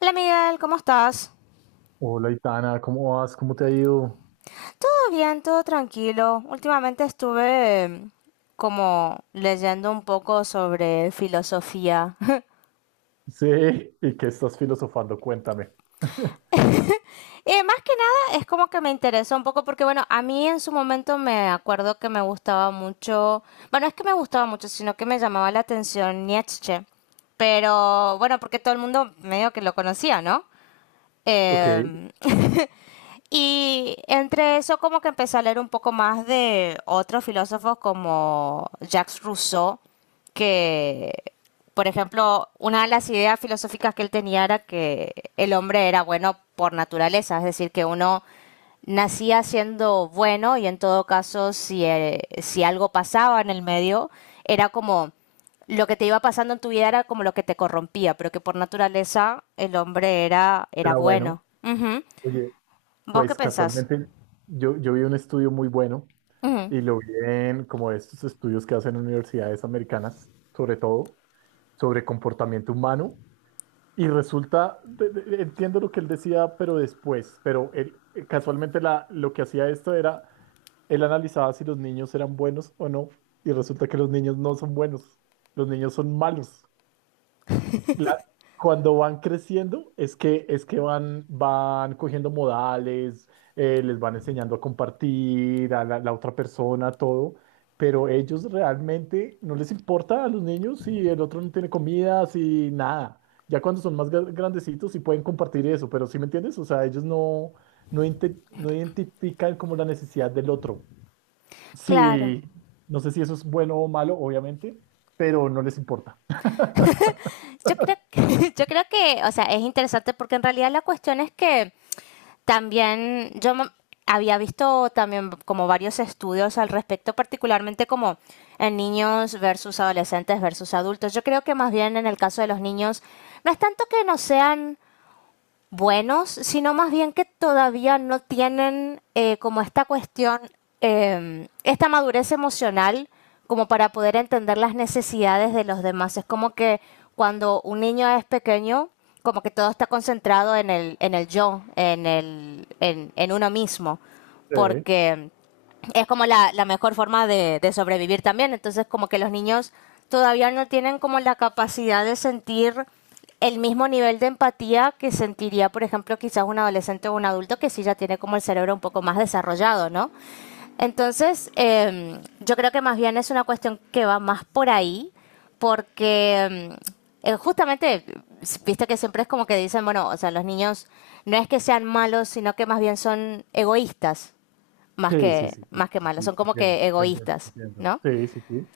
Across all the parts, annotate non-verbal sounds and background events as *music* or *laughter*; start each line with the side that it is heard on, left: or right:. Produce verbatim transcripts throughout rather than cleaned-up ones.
left: Hola Miguel, ¿cómo estás?
right: Hola, Itana, ¿cómo vas? ¿Cómo te ha ido? *laughs*
left: Todo bien, todo tranquilo. Últimamente estuve eh, como leyendo un poco sobre filosofía. *laughs*
right: Sí, ¿y qué estás filosofando? Cuéntame.
left: Y más que nada es como que me interesa un poco porque bueno, a mí en su momento me acuerdo que me gustaba mucho, bueno, es que me gustaba mucho, sino que me llamaba la atención Nietzsche. Pero bueno, porque todo el mundo medio que lo conocía, ¿no?
right: Ok,
left: Eh, *laughs* Y entre eso como que empecé a leer un poco más de otros filósofos como Jacques Rousseau, que, por ejemplo, una de las ideas filosóficas que él tenía era que el hombre era bueno por naturaleza, es decir, que uno nacía siendo bueno y en todo caso si, eh, si algo pasaba en el medio, era como lo que te iba pasando en tu vida era como lo que te corrompía, pero que por naturaleza el hombre era, era
right: era bueno.
left: bueno. Ujú.
right: Oye,
left: ¿Vos qué
right: pues
left: pensás?
right: casualmente yo, yo vi un estudio muy bueno
left: Ujú.
right: y lo vi en como estos estudios que hacen universidades americanas, sobre todo, sobre comportamiento humano. Y resulta, de- de- entiendo lo que él decía, pero después, pero él, eh, casualmente la, lo que hacía esto era, él analizaba si los niños eran buenos o no, y resulta que los niños no son buenos, los niños son malos. la- Cuando van creciendo es que, es que van, van cogiendo modales, eh, les van enseñando a compartir, a la, la otra persona, todo, pero ellos realmente no les importa a los niños si el otro no tiene comida, si nada. Ya cuando son más gra- grandecitos sí pueden compartir eso, pero ¿sí me entiendes? O sea, ellos no, no, inte- no identifican como la necesidad del otro.
left: Claro.
right: Sí, no sé si eso es bueno o malo, obviamente, pero no les importa. *laughs*
left: Yo creo, que- *laughs* yo creo que, o sea, es interesante porque en realidad la cuestión es que también yo m- había visto también como varios estudios al respecto, particularmente como en niños versus adolescentes versus adultos. Yo creo que más bien en el caso de los niños, no es tanto que no sean buenos, sino más bien que todavía no tienen eh, como esta cuestión, eh, esta madurez emocional como para poder entender las necesidades de los demás. Es como que cuando un niño es pequeño, como que todo está concentrado en el, en el yo, en, el, en, en uno mismo,
right: Sí.
left: porque es como la, la mejor forma de, de sobrevivir también. Entonces, como que los niños todavía no tienen como la capacidad de sentir el mismo nivel de empatía que sentiría, por ejemplo, quizás un adolescente o un adulto que sí ya tiene como el cerebro un poco más desarrollado, ¿no? Entonces, eh, yo creo que más bien es una cuestión que va más por ahí, porque em, eh, justamente, viste que siempre es como que dicen, bueno, o sea, los niños no es que sean malos, sino que más bien son egoístas, más
right: Sí, sí,
left: que,
right: sí, sí,
left: más que
right: sí,
left: malas,
right: sí,
left: son como
right: te entiendo,
left: que
right: te entiendo, te
left: egoístas,
right: entiendo.
left: ¿no?
right: Sí, sí, sí.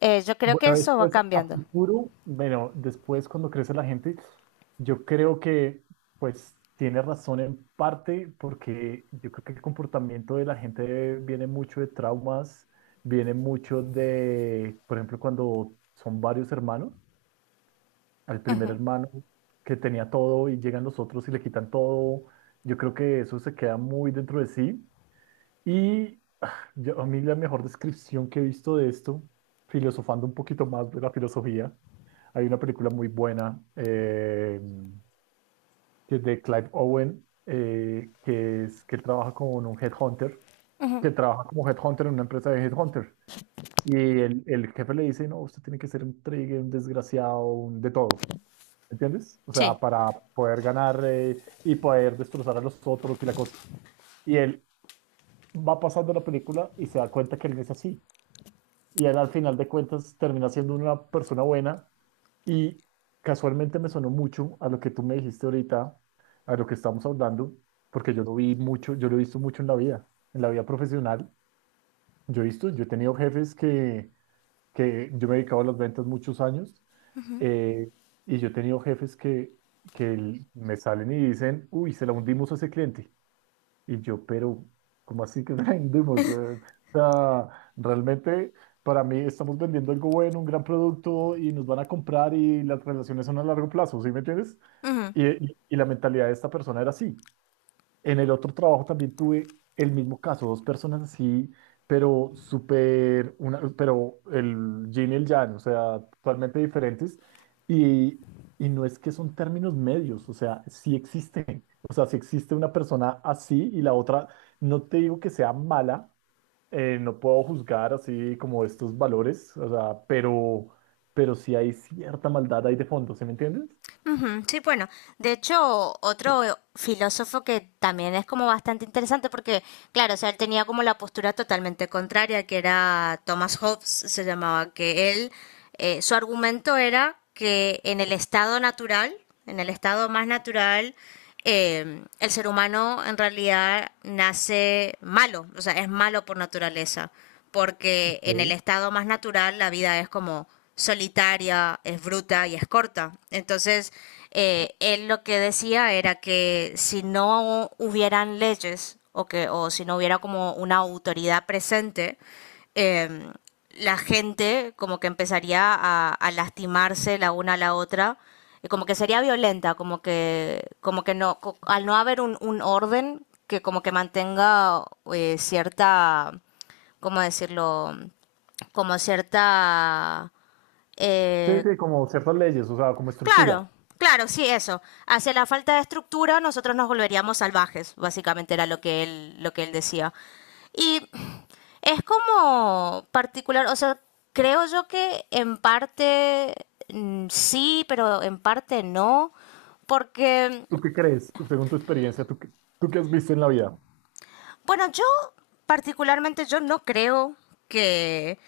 left: Eh, yo creo que
right: Bueno,
left: eso va
right: después a
left: cambiando.
right: futuro, bueno, después cuando crece la gente, yo creo que pues tiene razón en parte porque yo creo que el comportamiento de la gente viene mucho de traumas, viene mucho de, por ejemplo, cuando son varios hermanos, al primer hermano que tenía todo y llegan los otros y le quitan todo, yo creo que eso se queda muy dentro de sí. Y ah, yo- a mí la mejor descripción que he visto de esto, filosofando un poquito más de la filosofía, hay una película muy buena eh, que es de Clive Owen, eh, que es que él trabaja con un headhunter, que trabaja como headhunter en una empresa de headhunter. Y el, el jefe le dice, no, usted tiene que ser un trigger, un desgraciado, un de todo. ¿Entiendes? O sea,
left: Sí.
right: para poder ganar eh, y poder destrozar a los otros y la cosa. Y él va pasando la película y se da cuenta que él no es así y él al final de cuentas termina siendo una persona buena y casualmente me sonó mucho a lo que tú me dijiste ahorita, a lo que estamos hablando, porque yo lo vi mucho, yo lo he visto mucho en la vida, en la vida profesional. Yo he visto, yo he tenido jefes que, que yo me he dedicado a las ventas muchos años eh, y yo he tenido jefes que, que el- me salen y dicen, uy, se la hundimos a ese cliente. Y yo, pero, ¿cómo así que *laughs* vendemos? Eh, o sea, realmente para mí estamos vendiendo algo bueno, un gran producto y nos van a comprar y las relaciones son a largo plazo, ¿sí me entiendes?
left: Ujú,
right: Y, y- y la mentalidad de esta persona era así. En el otro trabajo también tuve el mismo caso, dos personas así, pero súper, una, pero el yin y el yang, o sea, totalmente diferentes. Y, y no es que son términos medios, o sea, sí existen. O sea, si existe una persona así y la otra, no te digo que sea mala, eh, no puedo juzgar así como estos valores, o sea, pero, pero sí hay cierta maldad ahí de fondo, ¿sí me entiendes?
left: ujú. Sí, bueno, de hecho, otro filósofo que también es como bastante interesante porque, claro, o sea, él tenía como la postura totalmente contraria, que era Thomas Hobbes, se llamaba, que él, eh, su argumento era que en el estado natural, en el estado más natural, eh, el ser humano en realidad nace malo, o sea, es malo por naturaleza. Porque en el
right: Ok.
left: estado más natural la vida es como solitaria, es bruta y es corta. Entonces, eh, él lo que decía era que si no hubieran leyes o, que, o si no hubiera como una autoridad presente, eh, la gente como que empezaría a, a lastimarse la una a la otra y como que sería violenta, como que, como que no, co- al no haber un, un orden que como que mantenga eh, cierta ¿cómo decirlo? Como cierta...
right: Sí,
left: eh,
right: sí, como ciertas leyes, o sea, como estructura.
left: claro, claro, sí, eso. Hacia la falta de estructura nosotros nos volveríamos salvajes, básicamente era lo que él, lo que él decía. Y es como particular, o sea, creo yo que en parte mm, sí, pero en parte no, porque,
right: ¿Tú qué crees? Tú, según tu experiencia, ¿tú qué, tú qué has visto en la vida?
left: bueno, yo particularmente yo no creo que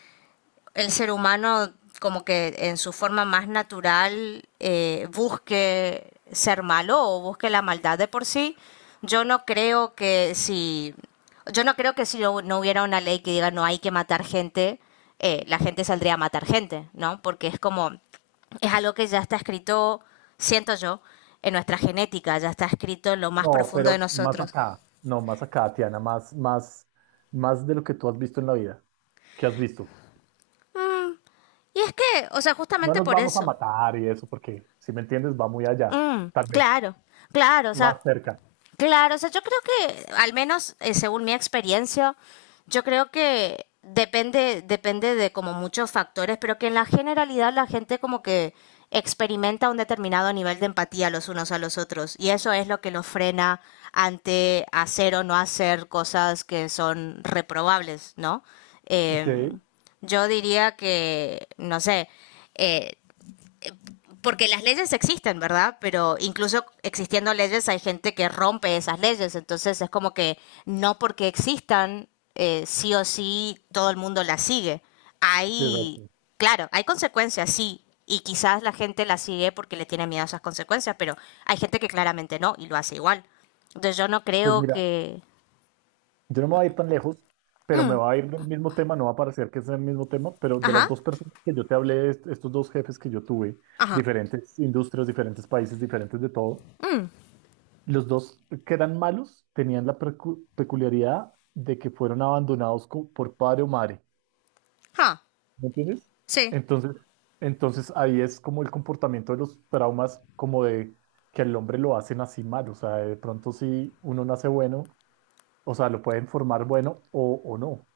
left: el ser humano como que en su forma más natural eh, busque ser malo o busque la maldad de por sí. Yo no creo que si yo no creo que si no, no hubiera una ley que diga no hay que matar gente, eh, la gente saldría a matar gente, ¿no? Porque es como es algo que ya está escrito, siento yo, en nuestra genética, ya está escrito en lo más
right: No,
left: profundo de
right: pero más
left: nosotros.
right: acá, no, más acá, Tiana, más, más, más de lo que tú has visto en la vida. ¿Qué has visto?
left: Y es que, o sea,
right: No
left: justamente
right: nos
left: por
right: vamos a
left: eso.
right: matar y eso, porque si me entiendes, va muy allá,
left: Mm,
right: tal vez,
left: claro, claro, o sea,
right: más cerca.
left: claro, o sea, yo creo que, al menos eh, según mi experiencia, yo creo que depende, depende de como muchos factores, pero que en la generalidad la gente como que experimenta un determinado nivel de empatía los unos a los otros y eso es lo que los frena ante hacer o no hacer cosas que son reprobables, ¿no?
right: Ok,
left: Em,
right: sí,
left: yo diría que, no sé, eh, porque las leyes existen, ¿verdad? Pero incluso existiendo leyes hay gente que rompe esas leyes, entonces es como que no porque existan, eh, sí o sí todo el mundo las sigue. Hay,
right: exacto.
left: claro, hay consecuencias, sí, y quizás la gente las sigue porque le tiene miedo a esas consecuencias, pero hay gente que claramente no y lo hace igual. Entonces yo no
right: Pues
left: creo
right: mira,
left: que...
right: yo no me voy a ir tan lejos, pero me va a ir del mismo tema, no va a parecer que es el mismo tema, pero de las
left: Ajá,
right: dos personas que yo te hablé, est- estos dos jefes que yo tuve,
left: ajá,
right: diferentes industrias, diferentes países, diferentes de todo. Los dos que eran malos tenían la percu- peculiaridad de que fueron abandonados co- por padre o madre.
left: ajá,
right: ¿Me entiendes?
left: sí.
right: Entonces, entonces ahí es como el comportamiento de los traumas, como de que al hombre lo hacen así mal. O sea, de pronto si uno nace bueno, o sea, lo pueden formar bueno o, o no.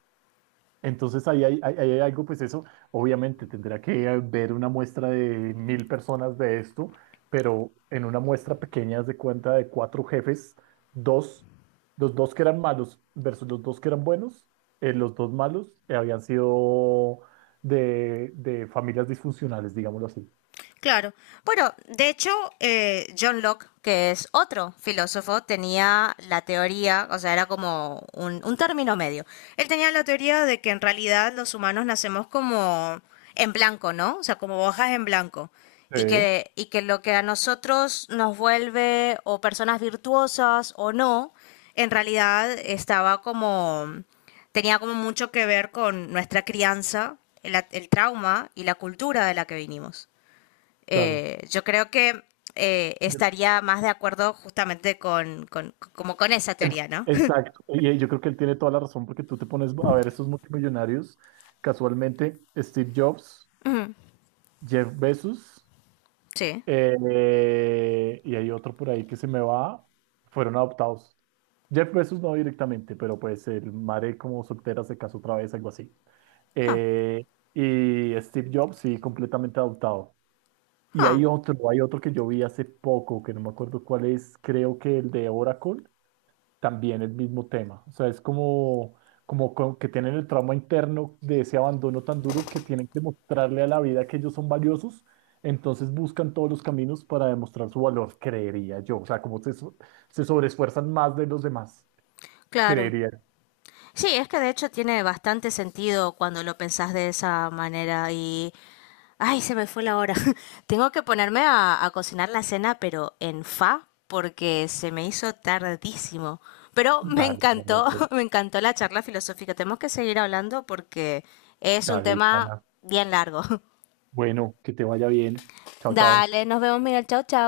right: Entonces ahí hay, ahí hay algo, pues eso, obviamente tendrá que eh, ver una muestra de mil personas de esto, pero en una muestra pequeña haz de cuenta de cuatro jefes, dos, los dos que eran malos versus los dos que eran buenos, eh, los dos malos eh, habían sido de, de familias disfuncionales, digámoslo así.
left: Claro. Bueno, de hecho, eh, John Locke, que es otro filósofo, tenía la teoría, o sea, era como un, un término medio. Él tenía la teoría de que en realidad los humanos nacemos como en blanco, ¿no? O sea, como hojas en blanco. Y
right: Sí.
left: que, y que lo que a nosotros nos vuelve o personas virtuosas o no, en realidad estaba como, tenía como mucho que ver con nuestra crianza, el, el trauma y la cultura de la que vinimos.
right: Claro.
left: Eh, yo creo que eh,
right: Yo-
left: estaría más de acuerdo justamente con, con, como con esa
right: el-
left: teoría, ¿no? *laughs*
right: exacto. Y eh, yo creo que él tiene toda la razón porque tú te pones a ver esos multimillonarios, casualmente Steve Jobs, Jeff Bezos.
left: Sí.
right: Eh, y hay otro por ahí que se me va. Fueron adoptados. Jeff Bezos no directamente, pero pues el madre como soltera se casó otra vez, algo así.
left: Ah,
right: Eh, y Steve Jobs, sí, completamente adoptado. Y
left: ah,
right: hay otro, hay otro que yo vi hace poco, que no me acuerdo cuál es, creo que el de Oracle, también el mismo tema. O sea, es como, como co- que tienen el trauma interno de ese abandono tan duro que tienen que mostrarle a la vida que ellos son valiosos. Entonces buscan todos los caminos para demostrar su valor, creería yo. O sea, como se, so- se sobreesfuerzan más de los demás,
left: claro.
right: creería.
left: Sí, es que de hecho tiene bastante sentido cuando lo pensás de esa manera y... Ay, se me fue la hora. *laughs* Tengo que ponerme a, a cocinar la cena, pero en fa, porque se me hizo tardísimo. Pero me
right: Dale, dale,
left: encantó,
right: dale,
left: *laughs* me encantó la charla filosófica. Tenemos que seguir hablando porque es un
right: dale,
left: tema
right: Itana.
left: bien largo. *laughs*
right: Bueno, que te vaya bien. Chao, chao.
left: Dale, nos vemos, Miguel. Chao, chao.